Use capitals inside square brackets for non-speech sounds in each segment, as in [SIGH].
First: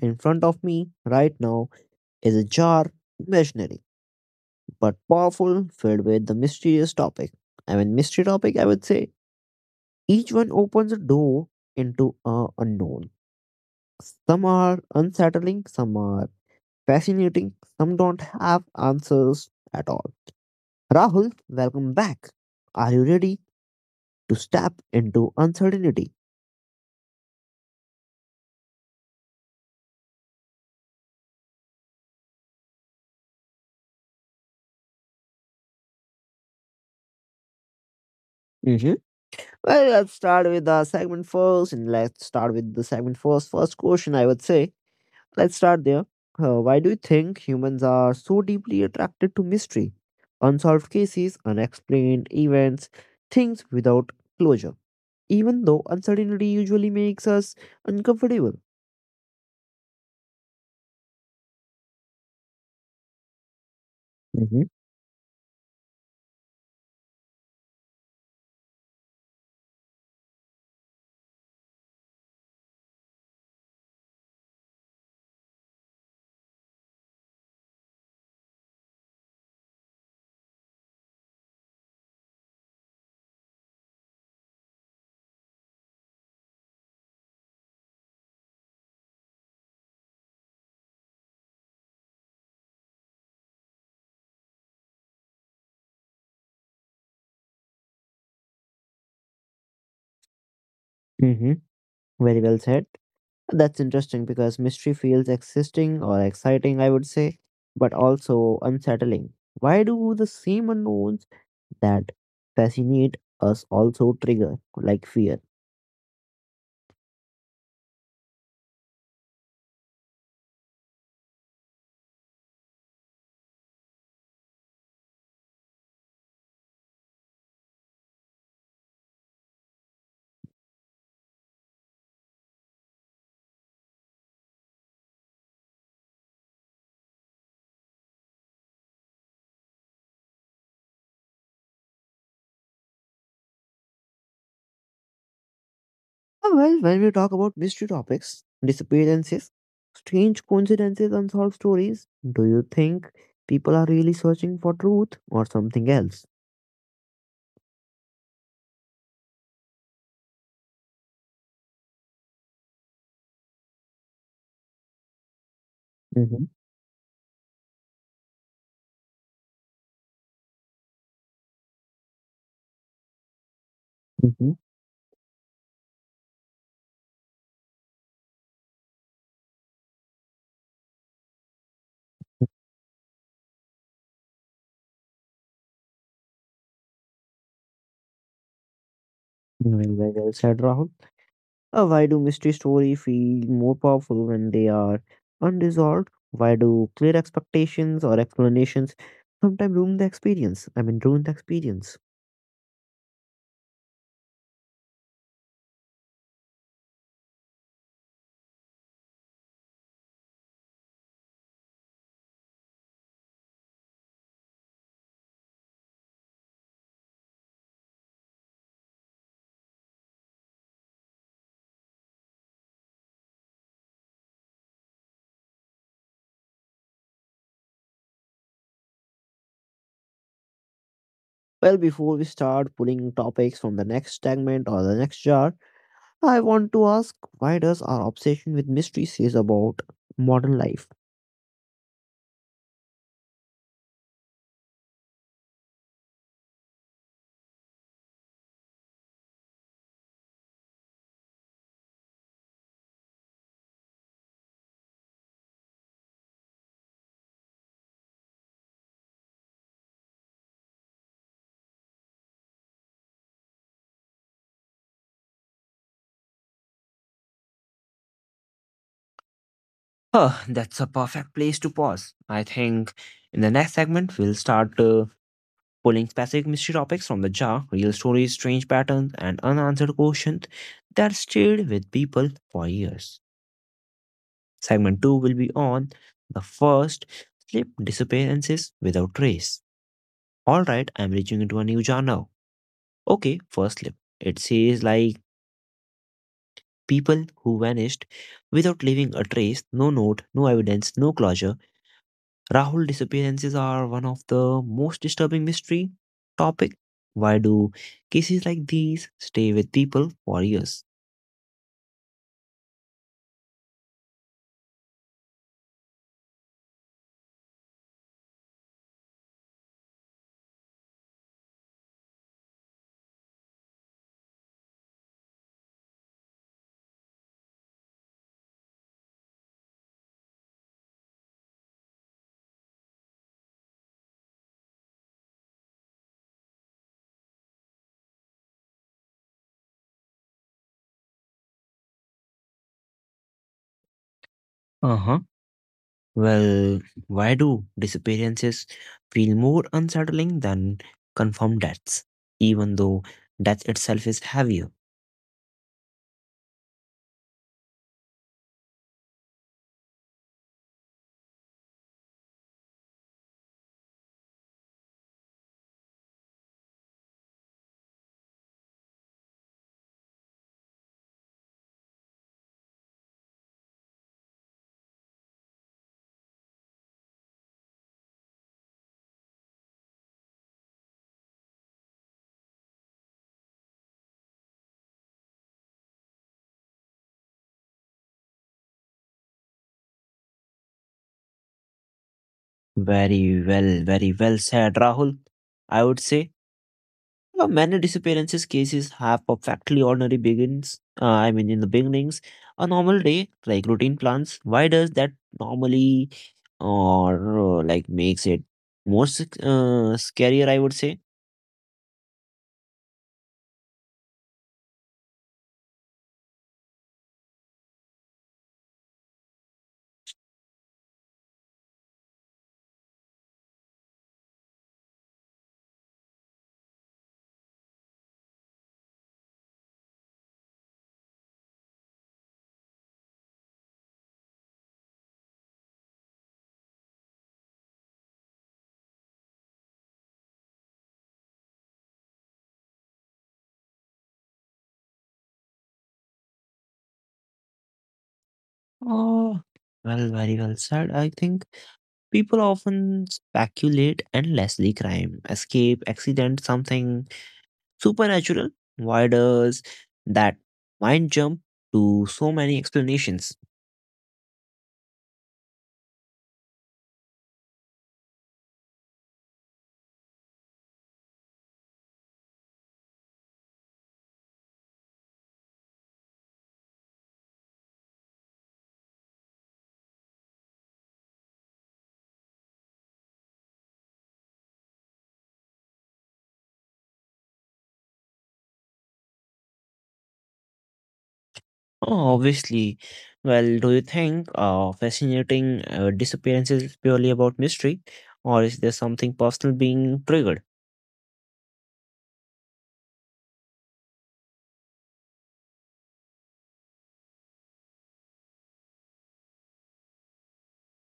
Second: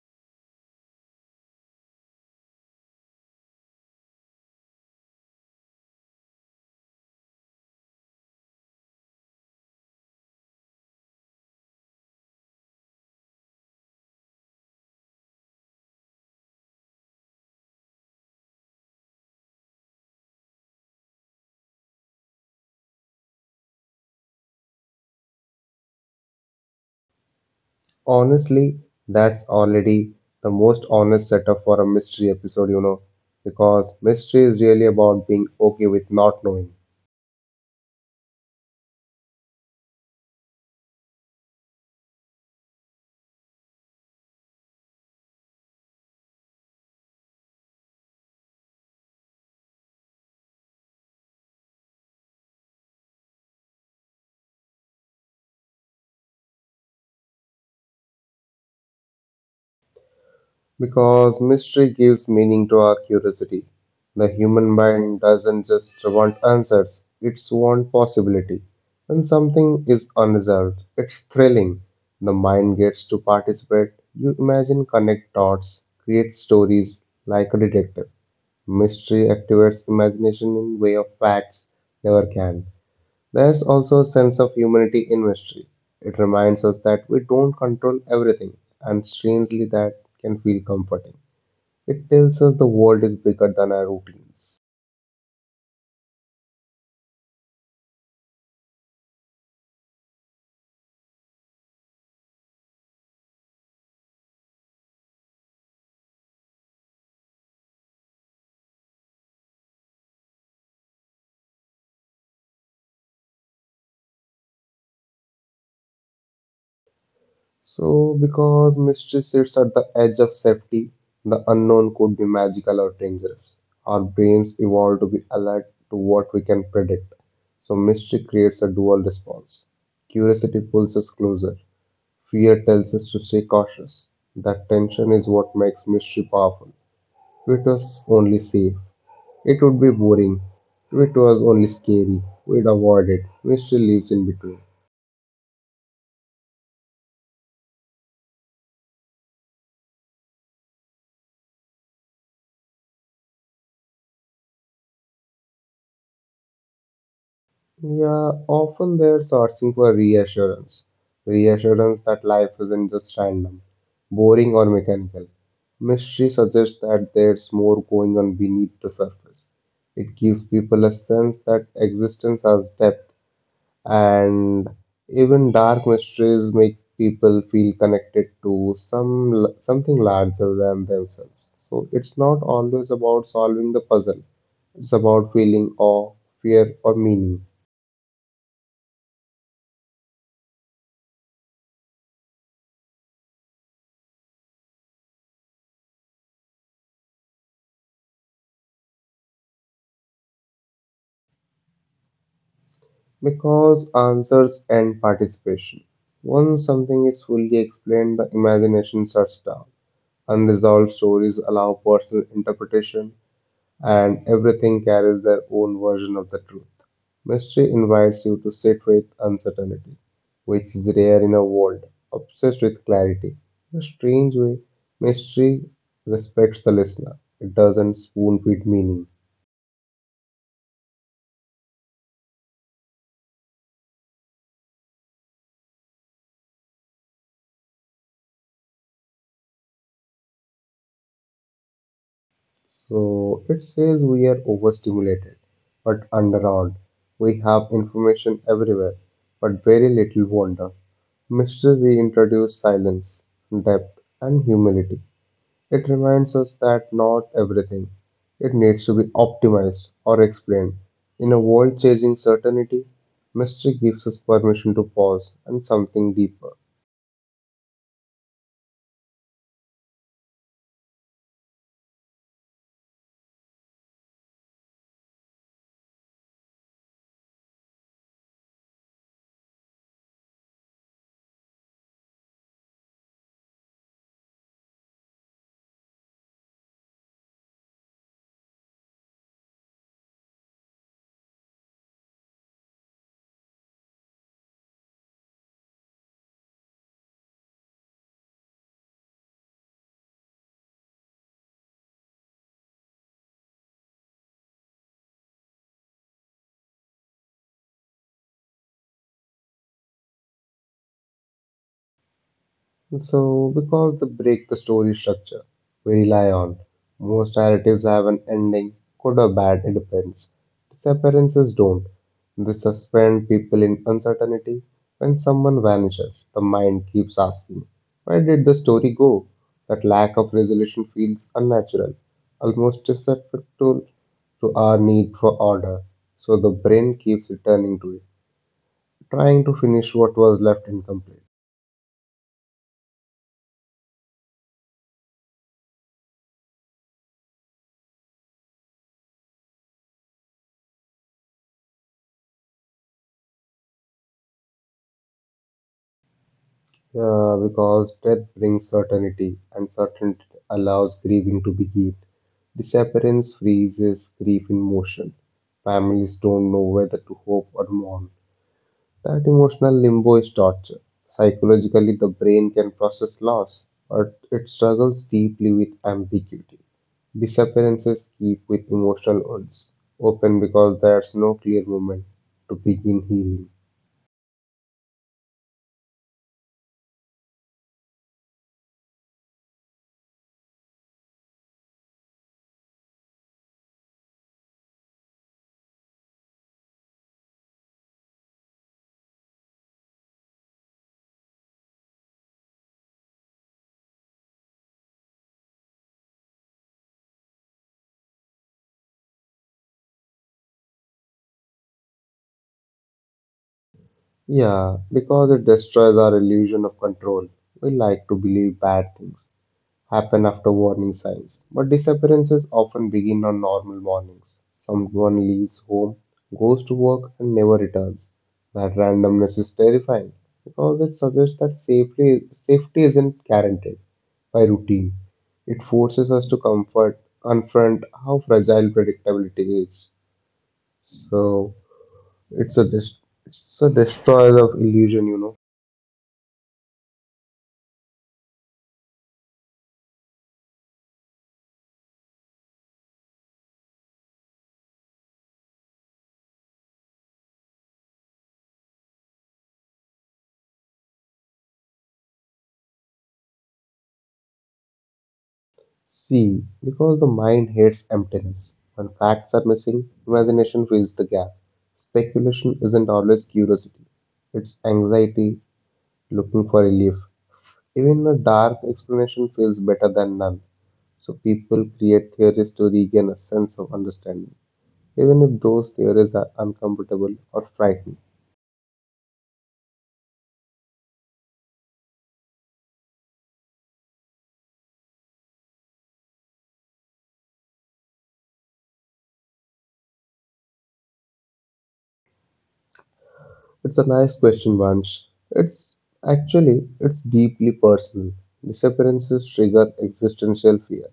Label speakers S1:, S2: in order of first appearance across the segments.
S1: In front of me right now is a jar, imaginary but powerful, filled with the mysterious topic. I mean, mystery topic, I would say. Each one opens a door into a unknown. Some are unsettling, some are fascinating, some don't have answers at all. Rahul, welcome back. Are you ready to step into uncertainty?
S2: Honestly, that's already the most honest setup for a mystery episode, because mystery is really about being okay with not knowing.
S1: Well, let's start with the segment first, and let's start with the segment first. First question, I would say. Let's start there. Why do you think humans are so deeply attracted to mystery? Unsolved cases, unexplained events, things without closure. Even though uncertainty usually makes us uncomfortable.
S2: Because mystery gives meaning to our curiosity. The
S1: Mm-hmm.
S2: human mind doesn't just want answers, it's want possibility. When something is unresolved, it's thrilling. The mind gets to participate. You imagine, connect dots, create stories like a detective. Mystery activates imagination in way of facts never can. There's also a sense of humanity in mystery. It reminds us that we don't control everything, and strangely that can feel comforting. It tells us the world is bigger than our routines.
S1: Mm-hmm. Very well said. That's interesting because mystery feels existing or exciting, I would say, but also unsettling. Why do the same unknowns that fascinate us also trigger, like, fear?
S2: So because mystery sits at the edge of safety, the unknown could be magical or dangerous. Our brains evolved to be alert to what we can predict. So mystery creates a dual response. Curiosity pulls us closer. Fear tells us to stay cautious. That tension is what makes mystery powerful. If it was only safe, it would be boring. If it was only scary, we'd avoid it. Mystery lives in between.
S1: Ah, well, when we talk about mystery topics, disappearances, strange coincidences, unsolved stories, do you think people are really searching for truth or something else?
S2: Yeah, often they're searching for reassurance. Reassurance that life isn't just random, boring, or mechanical. Mystery
S1: Mm-hmm.
S2: suggests that there's more going on beneath the surface. It gives people a sense that existence has depth,
S1: Mm-hmm.
S2: and even dark mysteries make people feel connected to something larger than themselves. So it's not always about solving the puzzle. It's about feeling awe, fear, or meaning.
S1: Well said, Rahul. Why do mystery stories feel more powerful when they are unresolved? Why do clear expectations or explanations sometimes ruin the experience? I mean, ruin the experience.
S2: Because answers and participation. Once something is fully explained, the imagination shuts down. Unresolved stories allow personal interpretation, and everything carries their own version of the truth. Mystery invites you to sit with uncertainty, which is rare in a world obsessed with clarity. In a strange way, mystery respects the listener, it doesn't spoon feed meaning.
S1: Well, before we start pulling topics from the next segment or the next jar, I want to ask why does our obsession with mystery says about modern life?
S2: So it says we are overstimulated but underarmed. We have information everywhere but very little wonder. Mystery reintroduces silence, depth, and humility. It reminds us that not everything it needs to be optimized or explained. In a world chasing certainty, mystery gives us permission to pause and something deeper.
S1: Oh, that's a perfect place to pause. I think in the next segment, we'll start pulling specific mystery topics from the jar, real stories, strange patterns, and unanswered questions that stayed with people for years. Segment 2 will be on the first slip disappearances without trace. Alright, I'm reaching into a new jar now. Okay, first slip. It says like people who vanished without leaving a trace, no note, no evidence, no closure. Rahul, disappearances are one of the most disturbing mystery topic. Why do cases like these stay with people for years?
S2: So, because they break the story structure we rely on, most narratives have an ending, good or bad, it depends. Disappearances don't. They suspend people in uncertainty. When someone vanishes, the mind keeps asking, "Where did the story go?" That lack of resolution feels unnatural, almost disrespectful to our need for order. So, the brain keeps returning to it, trying to finish what was left incomplete.
S1: Uh huh. Well, why do disappearances feel more unsettling than confirmed deaths, even though death itself is heavier?
S2: Yeah, because death brings certainty, and certainty allows grieving to begin. Disappearance freezes grief in motion. Families don't know whether to hope or mourn. That emotional limbo is torture. Psychologically, the brain can process loss, but it struggles deeply with ambiguity. Disappearances keep with emotional wounds open because there's no clear moment to begin healing.
S1: Very well, very well said, Rahul. I would say. Many disappearances cases have perfectly ordinary begins. I mean, in the beginnings, a normal day like routine plans. Why does that normally or like makes it more scarier? I would say.
S2: Yeah, because it destroys our illusion of control. We like to believe bad things happen after warning signs, but disappearances often begin on normal mornings. Someone leaves home, goes to work, and never returns. That randomness is terrifying because it suggests that safety isn't guaranteed by routine. It forces us to comfort, confront how fragile predictability is. So, it's a dest- it's a destroyer of illusion.
S1: Oh, well, very well said. I think people often speculate endlessly: crime, escape, accident, something supernatural. Why does that mind jump to so many explanations?
S2: See, because the mind hates emptiness. When facts are missing, imagination fills the gap. Speculation isn't always curiosity. It's anxiety looking for relief. Even a dark explanation feels better than none. So people create theories to regain a sense of understanding, even if those theories are uncomfortable or frightening.
S1: Oh, obviously. Well, do you think fascinating disappearances is purely about mystery, or is there something personal being triggered?
S2: It's a nice question, Vansh. It's Actually, it's deeply personal. Disappearances trigger existential fear.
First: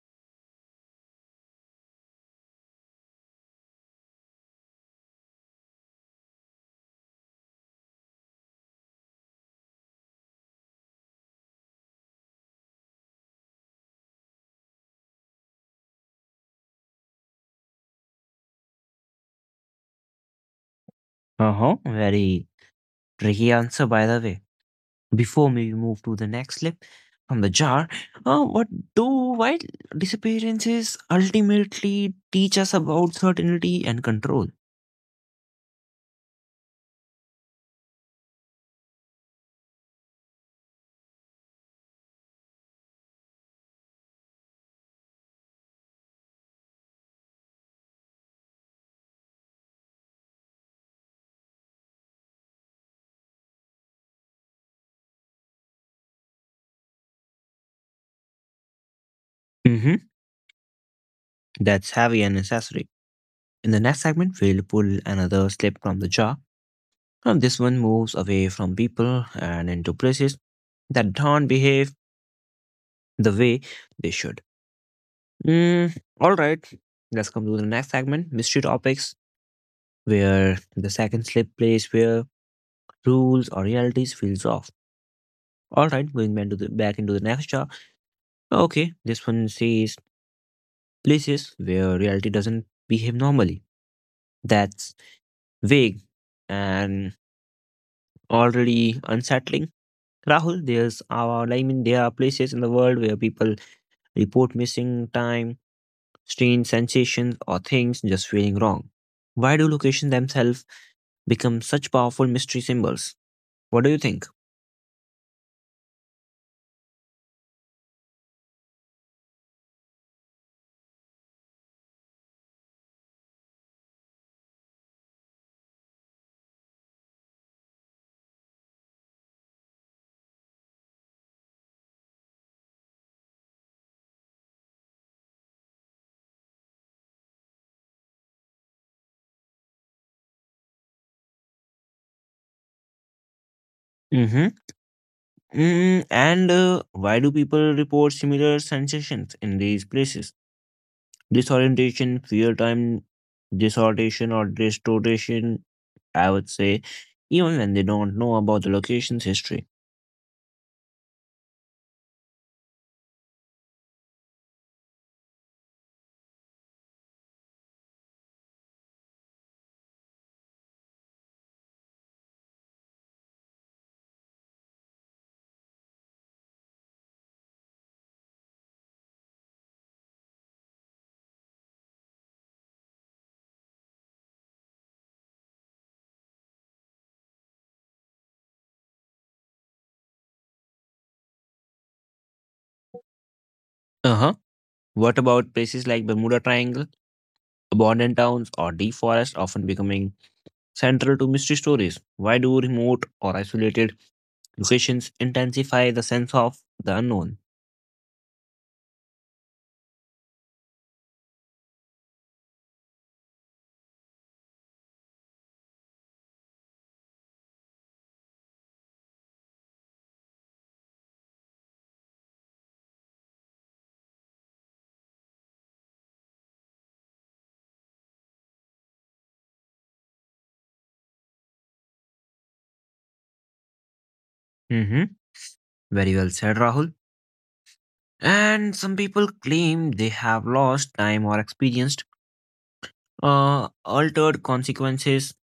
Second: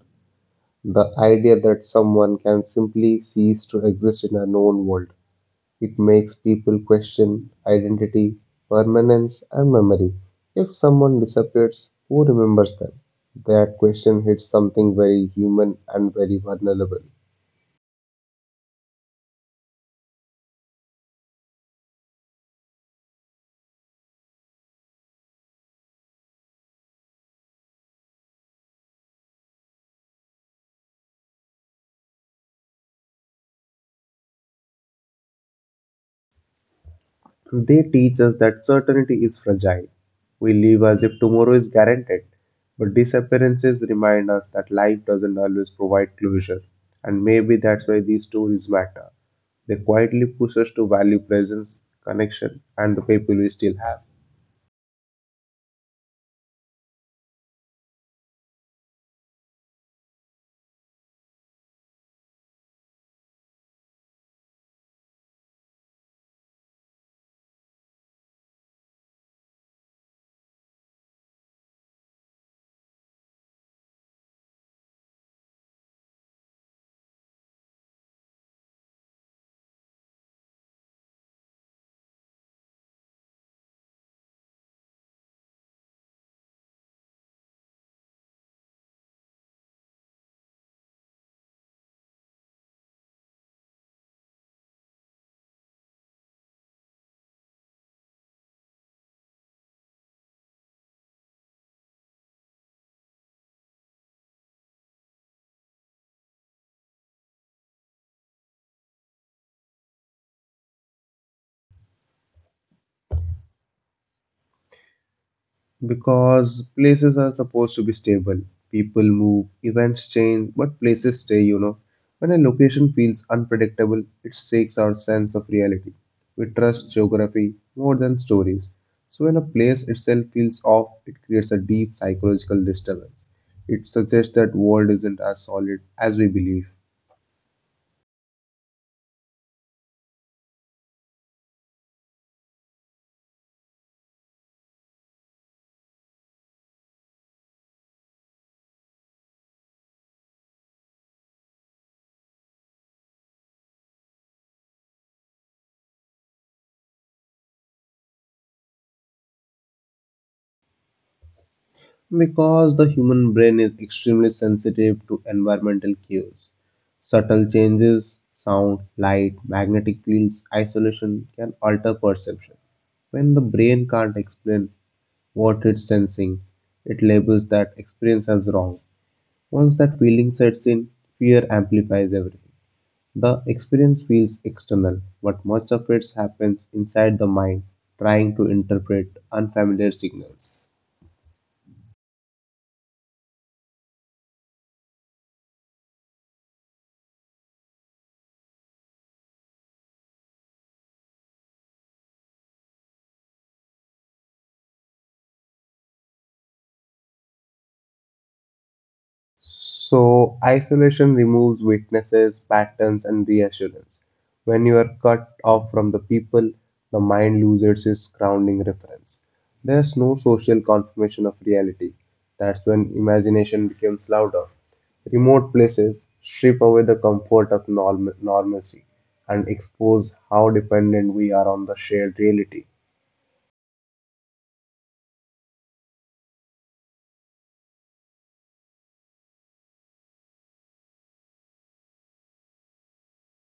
S2: The idea that someone can simply cease to exist in a known world. It makes people question identity, permanence, and memory. If someone disappears, who remembers them? That question hits something very human and very vulnerable.
S1: Uh huh. Very tricky answer, by the way. Before we move to the next clip from the jar, what do wild disappearances ultimately teach us about certainty and control?
S2: They teach us that certainty is fragile. We live as if tomorrow is guaranteed, but disappearances remind us that life doesn't always provide closure. And maybe that's why these stories matter. They quietly push us to value presence, connection, and the people we still have.
S1: Mm-hmm. That's heavy and necessary. In the next segment, we'll pull another slip from the jar. And this one moves away from people and into places that don't behave the way they should. Mm, all right, let's come to the next segment mystery topics, where the second slip place where rules or realities feels off. All right, going back, to the, back into the next jar. Okay, this one says places where reality doesn't behave normally. That's vague and already unsettling. Rahul, I mean, there are places in the world where people report missing time, strange sensations, or things just feeling wrong. Why do locations themselves become such powerful mystery symbols? What do you think?
S2: Because places are supposed to be stable. People move, events change, but places stay. When a location feels unpredictable, it shakes our sense of reality. We trust geography more than stories. So when a place itself feels off, it creates a deep psychological disturbance. It suggests that world isn't as solid as we believe.
S1: Mm-hmm. Mm, and why do people report similar sensations in these places? Disorientation, fear time, disorientation, or distortion, I would say, even when they don't know about the location's history.
S2: Because the human brain is extremely sensitive to environmental cues. Subtle changes, sound, light, magnetic fields, isolation can alter perception. When the brain can't explain what it's sensing, it labels that experience as wrong. Once that feeling sets in, fear amplifies everything. The experience feels external, but much of it happens inside the mind, trying to interpret unfamiliar signals.
S1: Uh huh. What about places like Bermuda Triangle, abandoned towns, or deep forests often becoming central to mystery stories? Why do remote or isolated locations intensify the sense of the unknown?
S2: So, isolation removes weaknesses, patterns, and reassurance. When you are cut off from the people, the mind loses its grounding reference. There's no social confirmation of reality. That's when imagination becomes louder. Remote places strip away the comfort of normalcy and expose how dependent we are on the shared reality.
S1: Hmm. Very well said, Rahul. And some people claim they have lost time or experienced altered consequences,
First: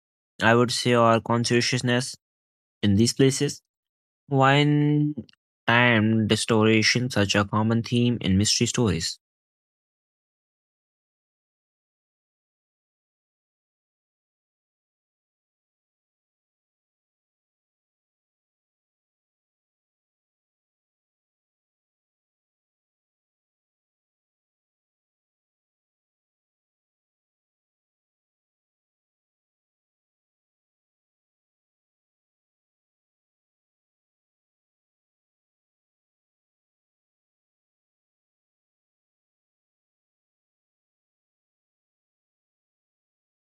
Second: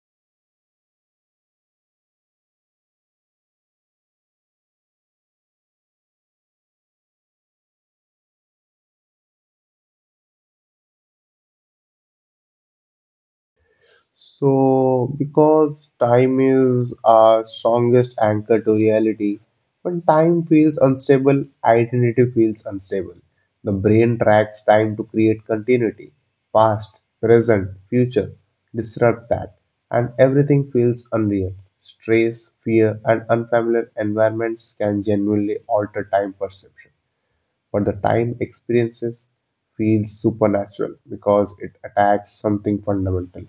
S1: I would say, or consciousness in these places. Wine time distortions such a common theme in mystery stories.
S2: So, because time is our strongest anchor to reality, when time feels unstable, identity feels unstable. The brain tracks time to create continuity, past, present, future, disrupt that, and everything feels unreal. Stress, fear, and unfamiliar environments can genuinely alter time perception, but the time experiences feels supernatural because it attacks something fundamental.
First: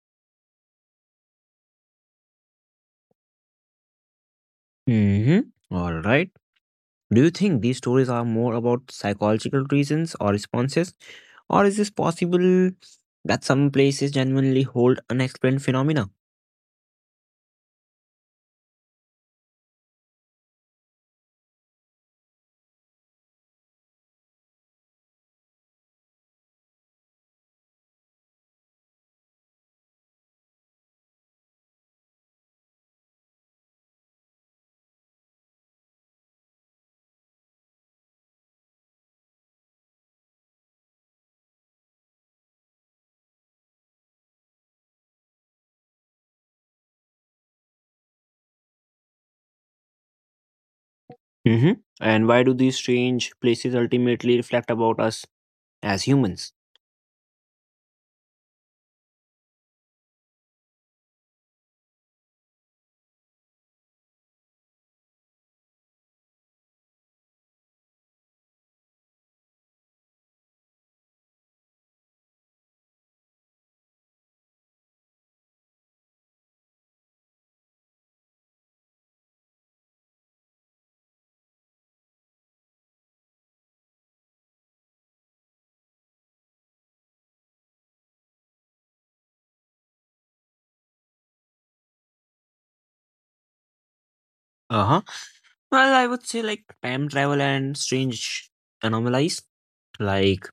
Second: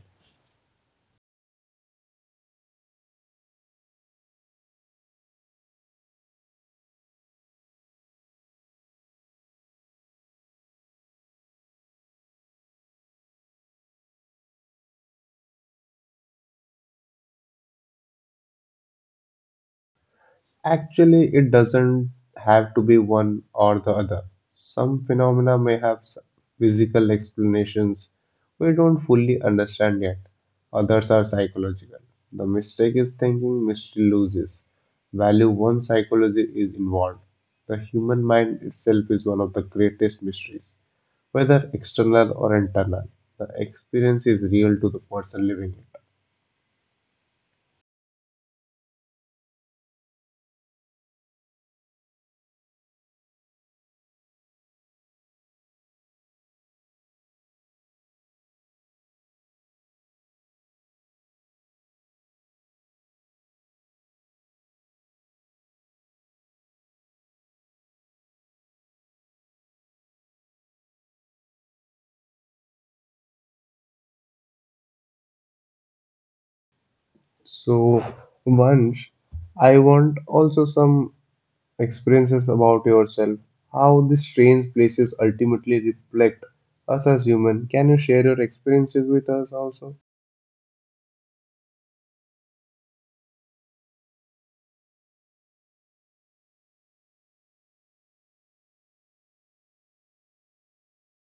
S1: Mm-hmm. All right. Do you think these stories are more about psychological reasons or responses? Or is this possible that some places genuinely hold unexplained phenomena?
S2: Actually, it doesn't have to be one or the other. Some phenomena may have physical explanations we don't fully understand yet, others are psychological. The mistake is thinking mystery loses value once psychology is involved. The human mind itself is one of the greatest mysteries, whether external or internal. The experience is real to the person living it.
S1: Hmm. And why do these strange places ultimately reflect about us as humans?
S2: So, Vansh, I want also some experiences about yourself, how these strange places ultimately reflect us as human. Can you share your experiences with us also?
S1: Uh huh. Well, I would say like time travel and strange anomalies. Like,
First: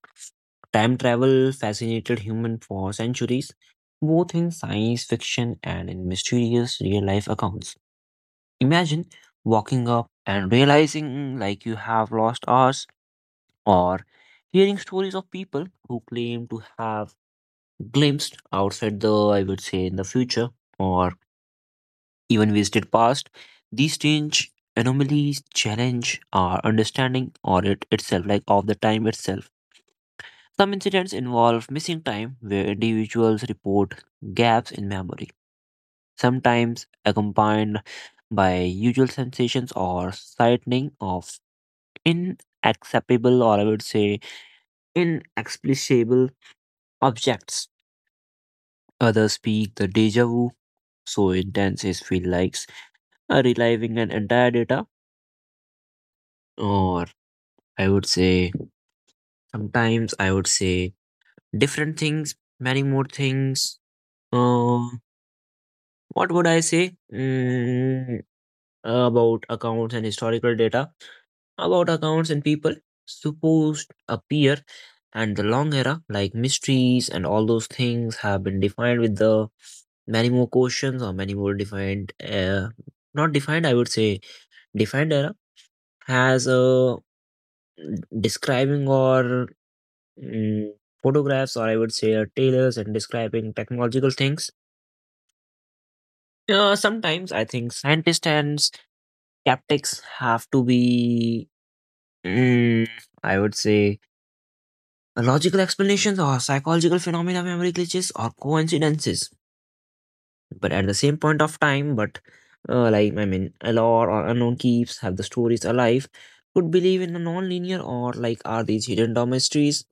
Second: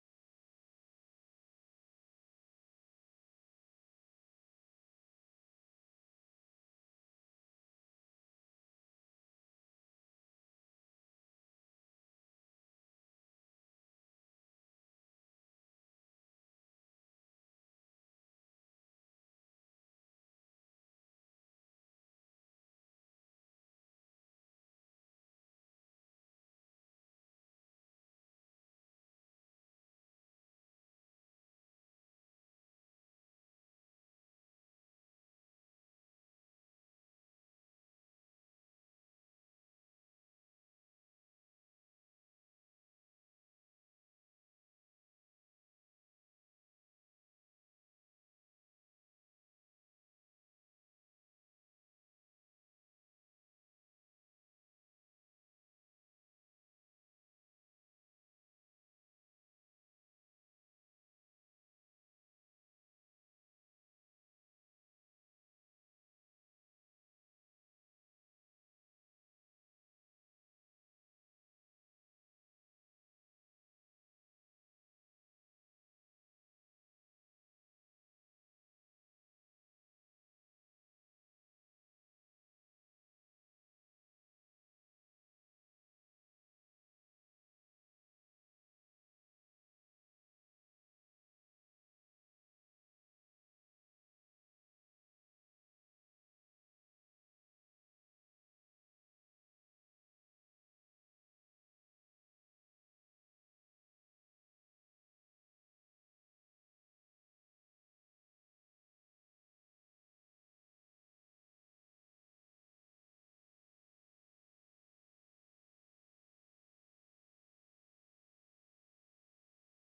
S1: time travel fascinated human for centuries, both in science fiction and in mysterious real life accounts. Imagine walking up and realizing like you have lost hours or hearing stories of people who claim to have glimpsed outside the, I would say, in the future or even visited past. These strange anomalies challenge our understanding or it itself, like of the time itself. Some incidents involve missing time where individuals report gaps in memory, sometimes accompanied by usual sensations or sightening of inacceptable or, I would say, inexplicable objects. Others speak the deja vu, so intense it feels like reliving an entire data, or, I would say, sometimes, I would say, different things, many more things. Uh, what would I say, about accounts and historical data? About accounts and people supposed appear and the long era like mysteries and all those things have been defined with the many more questions or many more defined not defined, I would say, defined era has a describing or, mm, photographs or, I would say, tailors and describing technological things. Sometimes I think scientists and skeptics have to be, mm, I would say, logical explanations or psychological phenomena, memory glitches or coincidences. But at the same point of time, but like I mean a lore or unknown keeps have the stories alive, could believe in a non-linear or like are these hidden door mysteries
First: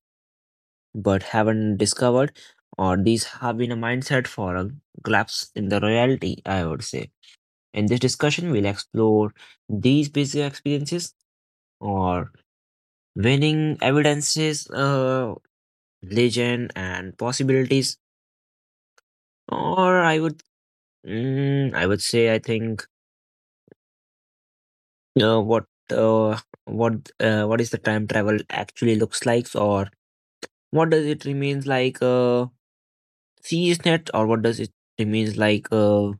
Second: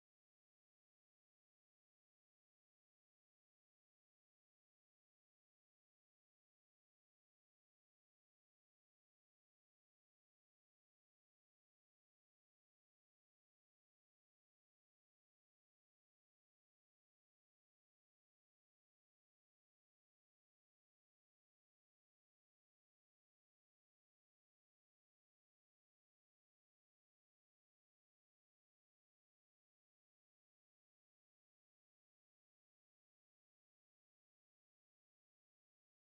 S1: but haven't discovered, or these have been a mindset for a collapse in the reality, I would say. In this discussion, we'll explore these basic experiences or winning evidences, legend and possibilities. Or I would say I think uh, what uh, what is the time travel actually looks like, or what does it remains like? Series net, or what does it remains like?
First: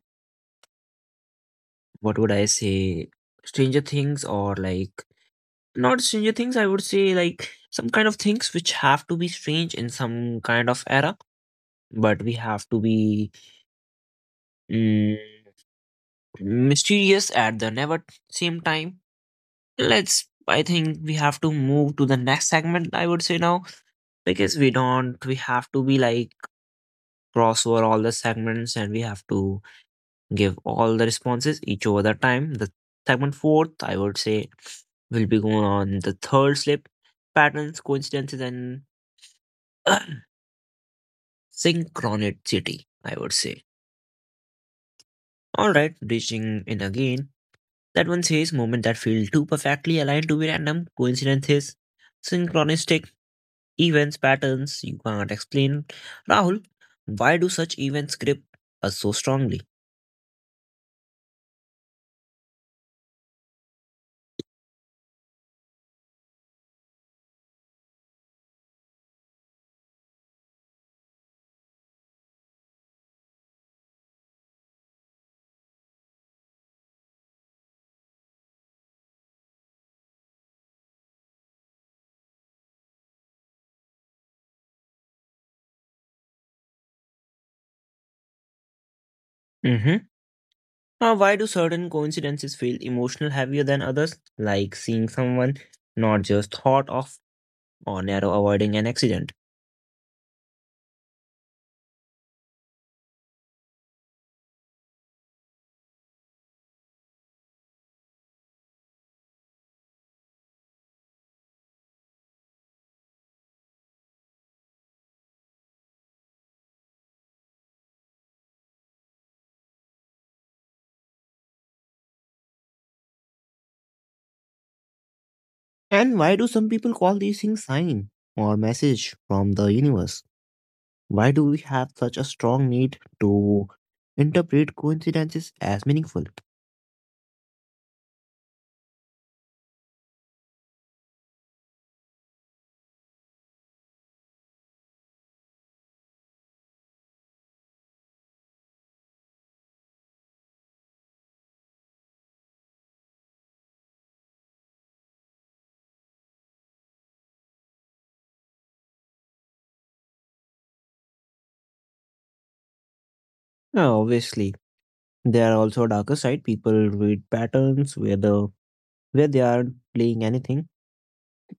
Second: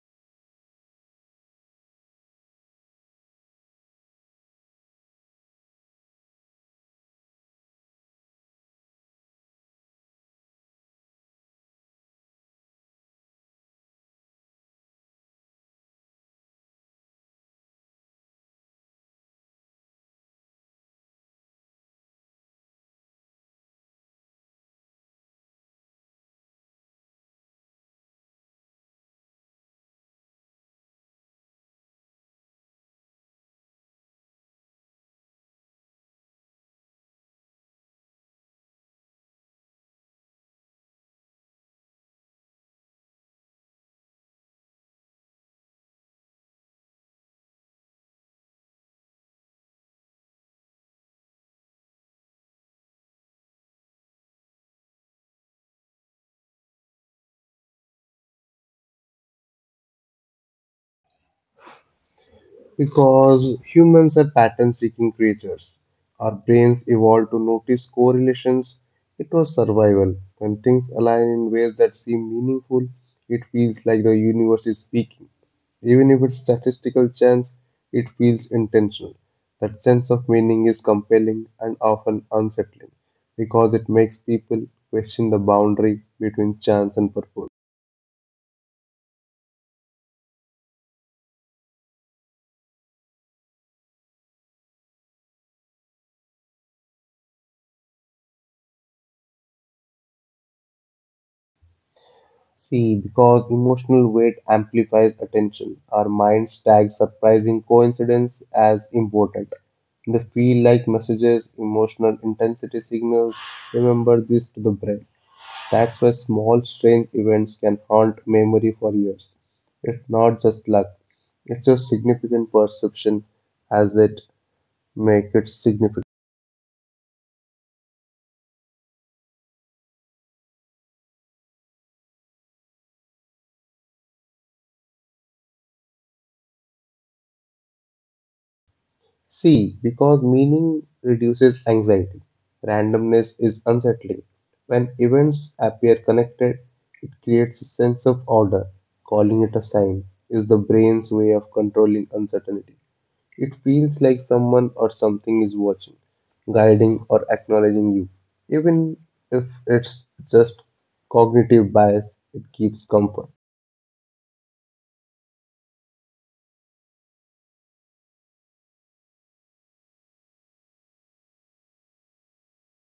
S1: What would I say? Stranger Things, or like not Stranger Things? I would say like some kind of things which have to be strange in some kind of era, but we have to be, mm, mysterious at the never same time. Let's, I think we have to move to the next segment, I would say, now, because we don't, we have to be like cross over all the segments and we have to give all the responses each over the time. The segment fourth, I would say, will be going on the third slip patterns, coincidences, and [CLEARS THROAT] synchronicity, I would say. All right, reaching in again. That one says moment that feel too perfectly aligned to be random coincidences, synchronistic events, patterns you can't explain. Rahul, why do such events grip us so strongly?
S2: Because humans are pattern seeking creatures. Our brains evolved to notice correlations. It was survival. When things align in ways that seem meaningful, it feels like the universe is speaking. Even if it's statistical chance, it feels intentional. That sense of meaning is compelling and often unsettling because it makes people question the boundary between chance and purpose.
S1: Mm-hmm. Now, why do certain coincidences feel emotional heavier than others, like seeing someone not just thought of or narrow avoiding an accident?
S2: See, because emotional weight amplifies attention, our minds tag surprising coincidences as important. They feel like messages, emotional intensity signals. Remember this to the brain. That's why small strange events can haunt memory for years. It's not just luck, it's a significant perception as it makes it significant.
S1: And why do some people call these things sign or message from the universe? Why do we have such a strong need to interpret coincidences as meaningful?
S2: C. because meaning reduces anxiety, randomness is unsettling. When events appear connected, it creates a sense of order. Calling it a sign is the brain's way of controlling uncertainty. It feels like someone or something is watching, guiding, or acknowledging you. Even if it's just cognitive bias, it gives comfort.
S1: Now, obviously, there are also darker side. People read patterns where the where they are playing anything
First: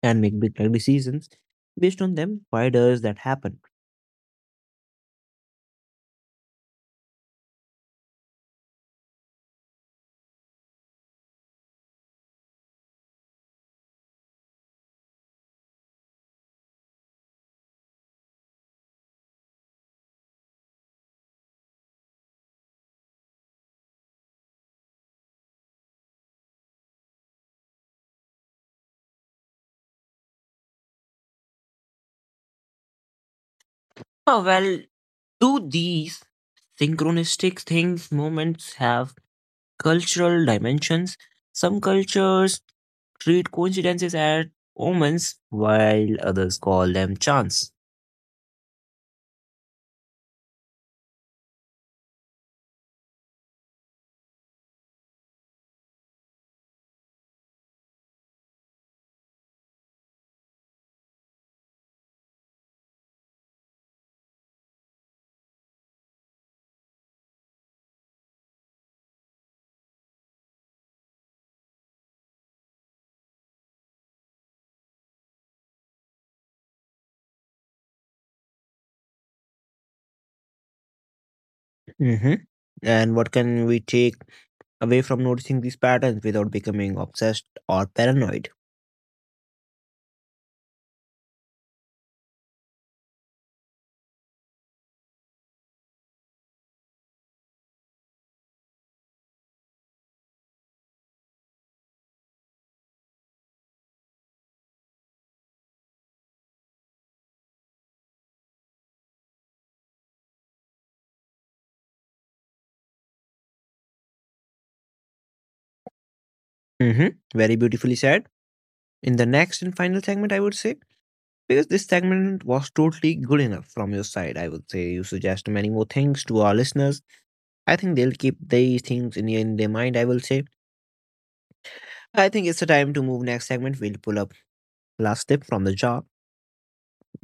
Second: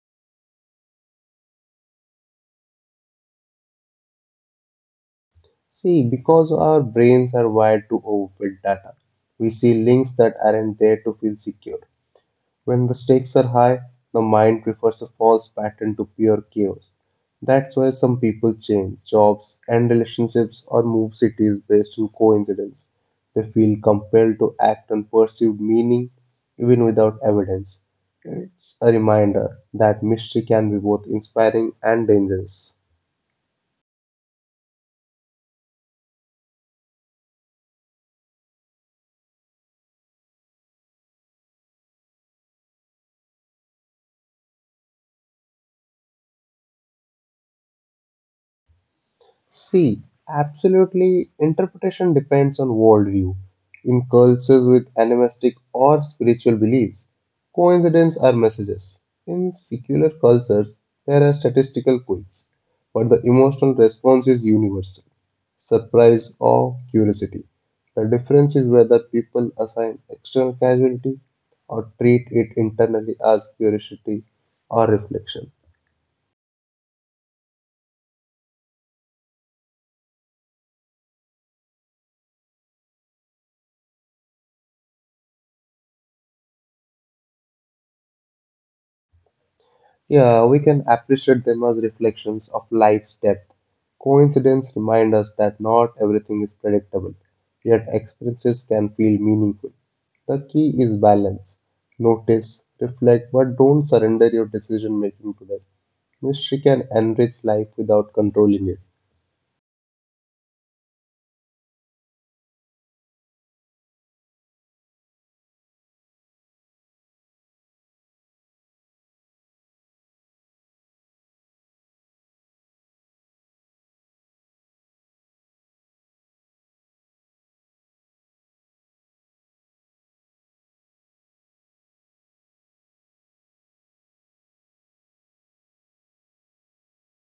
S1: and make big life decisions based on them. Why does that happen?
S2: See, because our brains are wired to overfit data, we see links that aren't there to feel secure. When the stakes are high, the mind prefers a false pattern to pure chaos. That's why some people change jobs and relationships or move cities based on coincidence. They feel compelled to act on perceived meaning even without evidence. It's a reminder that mystery can be both inspiring and dangerous.
S1: Oh, well, do these synchronistic things moments have cultural dimensions? Some cultures treat coincidences as omens, while others call them chance.
S2: See, absolutely, interpretation depends on worldview. In cultures with animistic or spiritual beliefs, coincidences are messages. In secular cultures, there are statistical quirks, but the emotional response is universal surprise or curiosity. The difference is whether people assign external causality or treat it internally as curiosity or reflection.
S1: Hmm. And what can we take away from noticing these patterns without becoming obsessed or paranoid?
S2: Yeah, we can appreciate them as reflections of life's depth. Coincidence remind us that not everything is predictable, yet experiences can feel meaningful. The key is balance. Notice, reflect, but don't surrender your decision making to them. Mystery can enrich life without controlling it.
S1: Mm-hmm. Very beautifully said. In the next and final segment, I would say, because this segment was totally good enough from your side, I would say, you suggest many more things to our listeners. I think they'll keep these things in their mind, I will say. I think it's the time to move next segment. We'll pull up last tip from the jar.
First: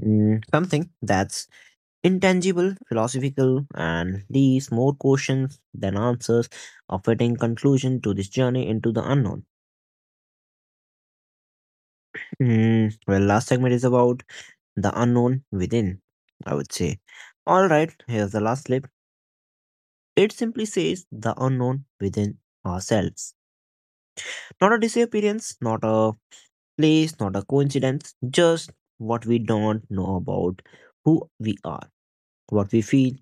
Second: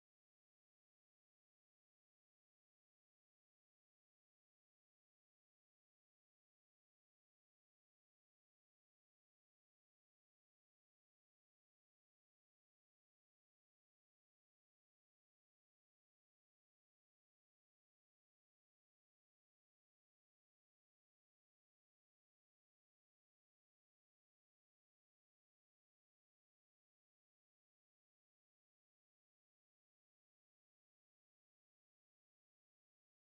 S1: Mm, something that's intangible, philosophical, and leaves more questions than answers, offering conclusion to this journey into the unknown. Mm, well, last segment is about the unknown within, I would say. All right, here's the last clip. It simply says the unknown within ourselves. Not a disappearance, not a place, not a coincidence, just what we don't know about who we are, what we feel,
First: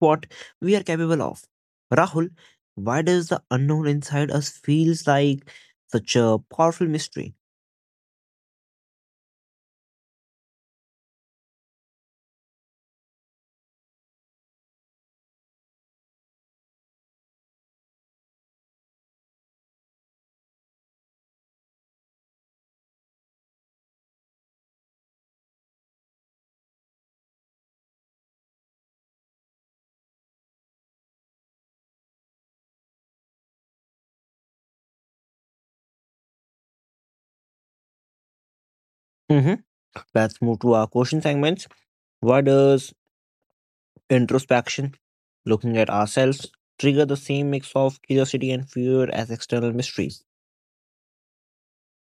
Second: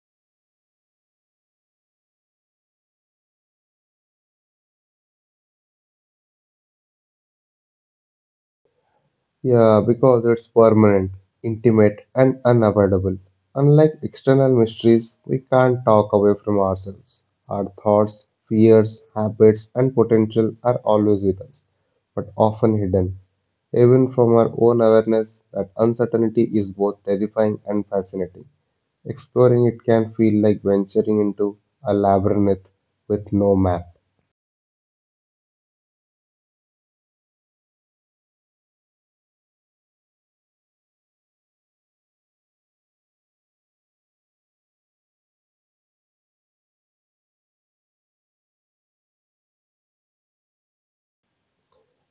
S1: what we are capable of. Rahul, why does the unknown inside us feels like such a powerful mystery?
S2: Yeah, because it's permanent, intimate, and unavoidable. Unlike external mysteries, we can't talk away from ourselves. Our thoughts, fears, habits, and potential are always with us, but often hidden. Even from our own awareness, that uncertainty is both terrifying and fascinating. Exploring it can feel like venturing into a labyrinth with no map.
S1: Hmm. Let's move to our question segments. Why does introspection, looking at ourselves, trigger the same mix of curiosity and fear as external mysteries?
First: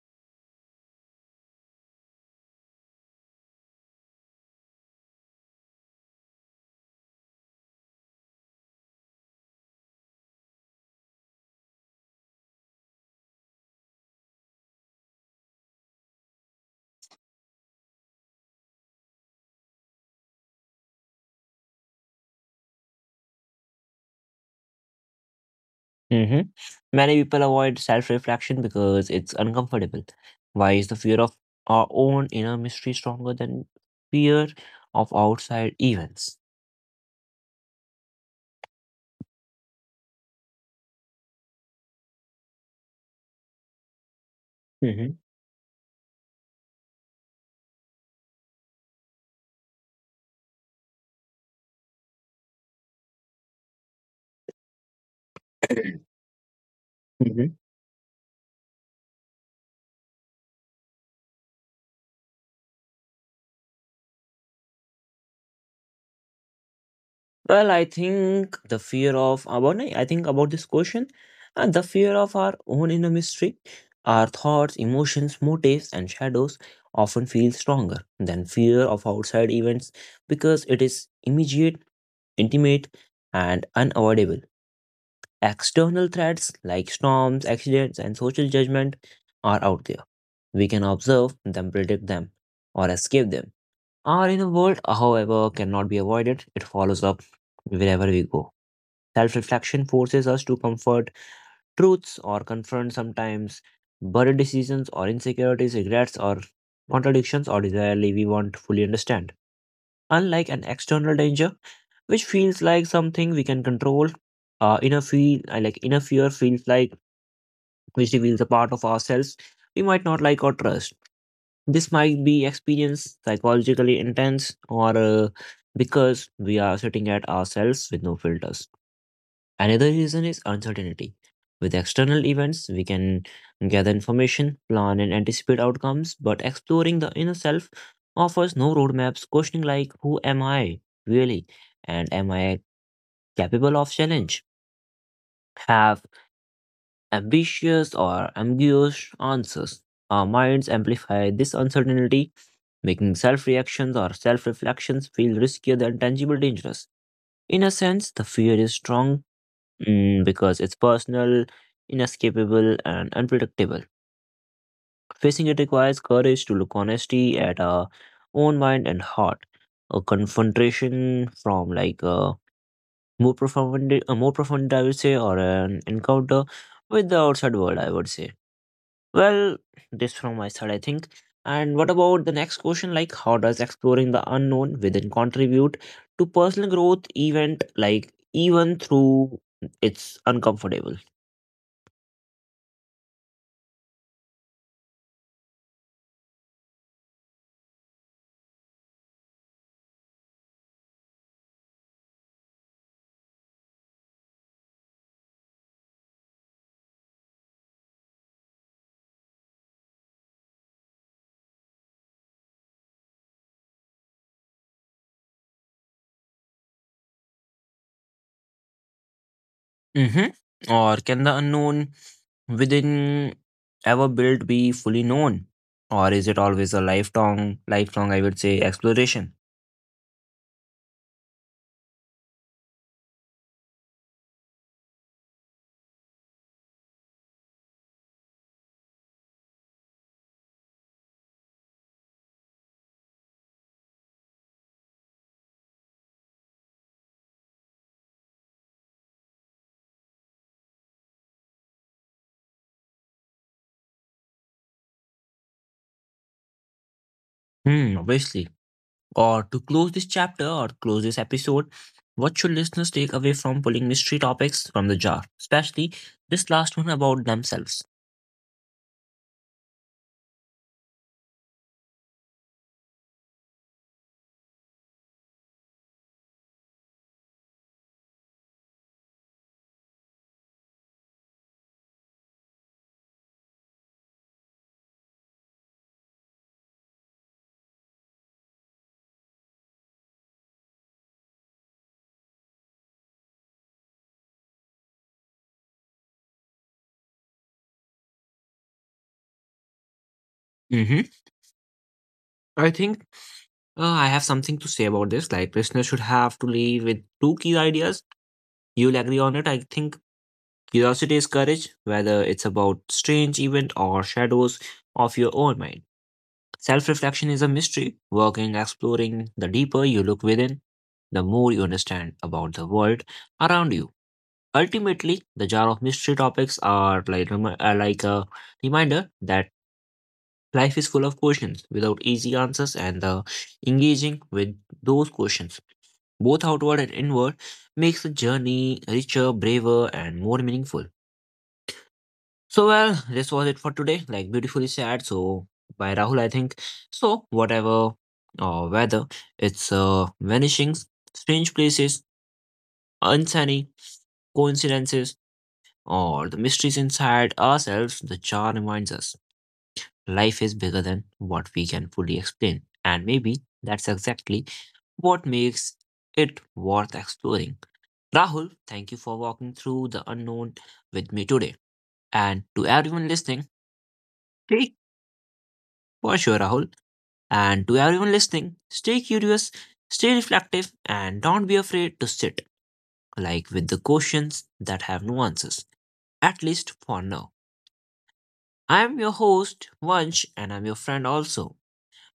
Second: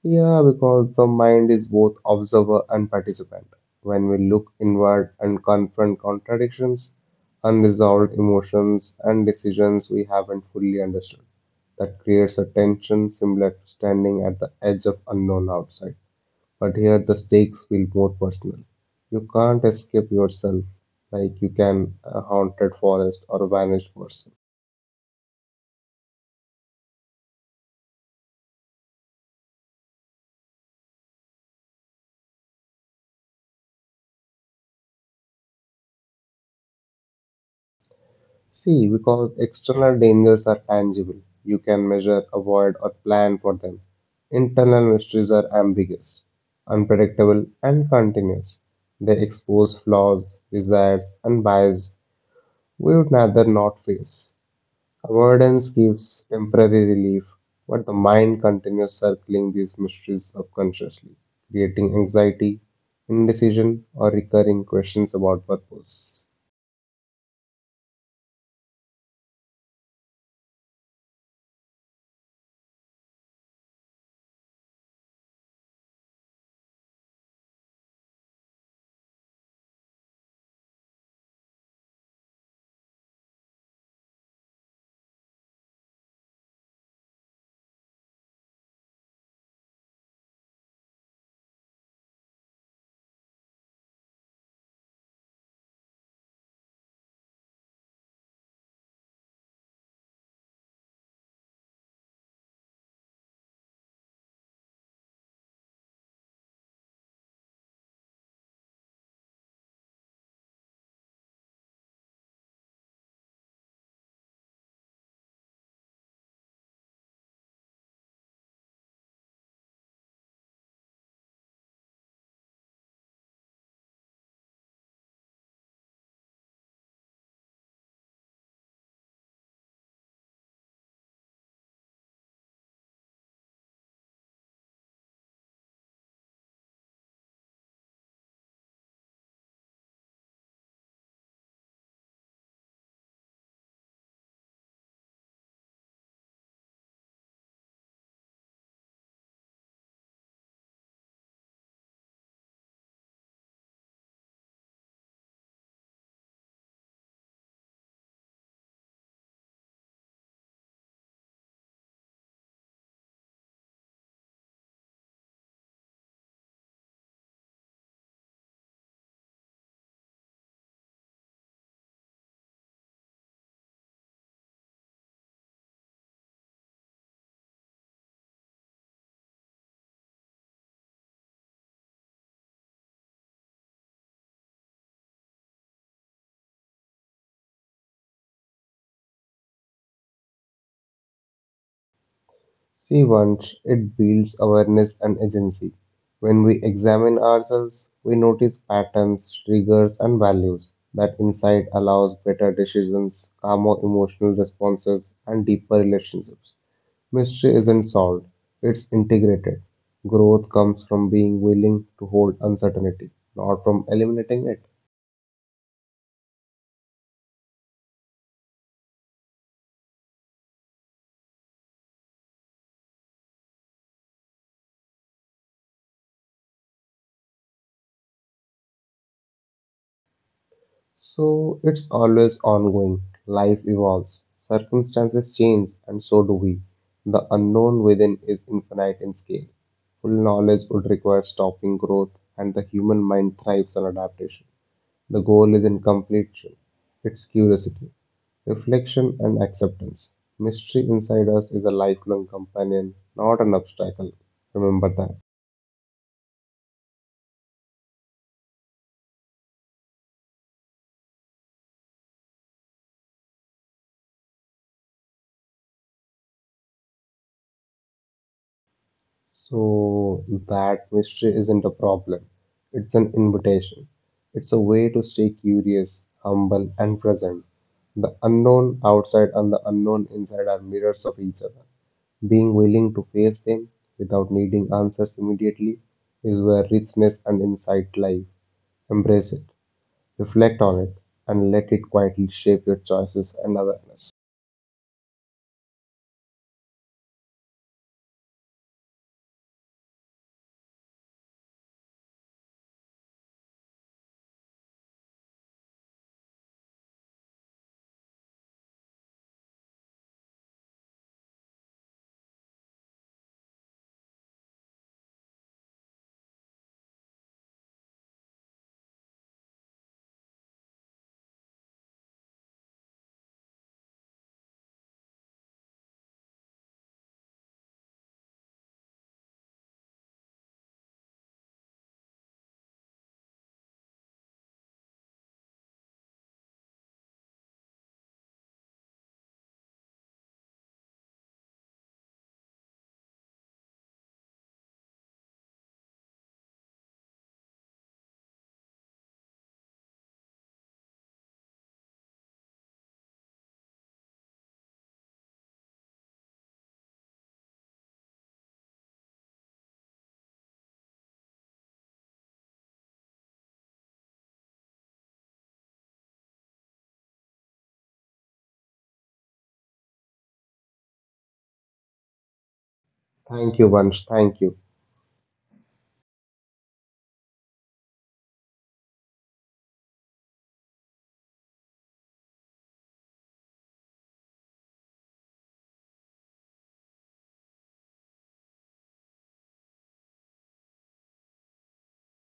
S2: Yeah, because the mind is both observer and participant. When we look inward and confront contradictions, unresolved emotions, and decisions we haven't fully understood, that creates a tension similar to standing at the edge of unknown outside. But here the stakes feel more personal. You can't escape yourself like you can a haunted forest or a vanished person.
S1: Hmm. Many people avoid self reflection because it's uncomfortable. Why is the fear of our own inner mystery stronger than fear of outside events?
S2: See, because external dangers are tangible, you can measure, avoid, or plan for them. Internal
S1: Hmm.
S2: mysteries are ambiguous, unpredictable, and continuous. They expose flaws, desires, and bias we would rather not face. Avoidance gives temporary relief,
S1: [CLEARS THROAT]
S2: but the mind continues circling these mysteries subconsciously, creating anxiety, indecision, or recurring questions about purpose.
S1: Well, I think the fear of about I think about this question and the fear of our own inner mystery, our thoughts, emotions, motives, and shadows often feel stronger than fear of outside events because it is immediate, intimate, and unavoidable. External threats like storms, accidents, and social judgment are out there. We can observe them, predict them, or escape them. Our inner world, however, cannot be avoided. It follows up wherever we go. Self reflection forces us to comfort truths or confront sometimes buried decisions or insecurities, regrets or contradictions or desirely we want to fully understand. Unlike an external danger, which feels like something we can control, inner feel like inner fear feels like which reveals a part of ourselves we might not like or trust. This might be experienced psychologically intense or because we are sitting at ourselves with no filters. Another reason is uncertainty. With external events, we can gather information, plan, and anticipate outcomes, but exploring the inner self offers no roadmaps, questioning like, who am I really? And am I capable of challenge? Have ambitious or ambiguous answers. Our minds amplify this uncertainty, making self reactions or self reflections feel riskier than tangible dangers. In a sense, the fear is strong. Mm, because it's personal, inescapable, and unpredictable. Facing it requires courage to look honesty at our own mind and heart. A confrontation from like a more profound, I would say, or an encounter with the outside world, I would say. Well, this from my side, I think. And what about the next question? Like, how does exploring the unknown within contribute to personal growth event, like even through it's uncomfortable?
S2: See, once it builds awareness and agency. When we examine ourselves, we notice patterns, triggers, and values. That insight allows better decisions, calmer emotional responses, and deeper relationships. Mystery isn't solved, it's integrated. Growth comes from being willing to hold uncertainty, not from eliminating it.
S1: Mhm. Or can the unknown within ever built be fully known? Or is it always a lifelong, I would say, exploration?
S2: So it's always ongoing. Life evolves, circumstances change, and so do we. The unknown within is infinite in scale. Full knowledge would require stopping growth, and the human mind thrives on adaptation. The goal isn't completion, it's curiosity, reflection, and acceptance. Mystery inside us is a lifelong companion, not an obstacle. Remember that.
S1: Hmm, obviously. Or to close this chapter or close this episode, what should listeners take away from pulling mystery topics from the jar? Especially this last one about themselves.
S2: So that mystery isn't a problem. It's an invitation. It's a way to stay curious, humble, and present. The unknown outside and the unknown inside are mirrors of each other. Being willing to face them without needing answers immediately is where richness and insight lie. Embrace it, reflect on it, and let it quietly shape your choices and awareness.
S1: Hmm. I think I have something to say about this. Like, listeners should have to leave with two key ideas. You'll agree on it, I think. Curiosity is courage, whether it's about strange event or shadows of your own mind. Self reflection is a mystery, working, exploring. The deeper you look within, the more you understand about the world around you. Ultimately, the jar of mystery topics are like, are like a reminder that life is full of questions without easy answers, and the engaging with those questions, both outward and inward, makes the journey richer, braver, and more meaningful. So well, this was it for today. Like beautifully sad. So by Rahul, I think. So whatever weather, it's vanishing, strange places, uncanny coincidences, or the mysteries inside ourselves. The jar reminds us life is bigger than what we can fully explain, and maybe that's exactly what makes it worth exploring. Rahul, thank you for walking through the unknown with me today, and to everyone listening,
S2: Thank you, Vansh. Thank you.
S1: take for sure, Rahul. And to everyone listening, stay curious, stay reflective, and don't be afraid to sit like with the questions that have no answers, at least for now. I am your host, Vansh, and I'm your friend also.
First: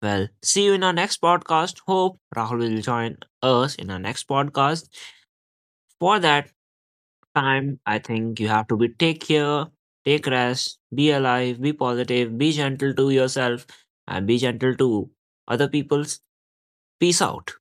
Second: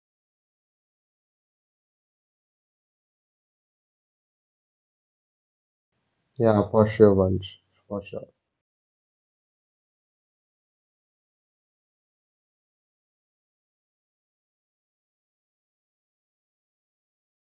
S1: Well, see you in our next podcast. Hope Rahul will join us in our next podcast. For that
S2: Yeah, for sure, Vansh.
S1: time, I
S2: For sure.
S1: think you have to be take care, take rest, be alive, be positive, be gentle to yourself, and be gentle to other people's. Peace out.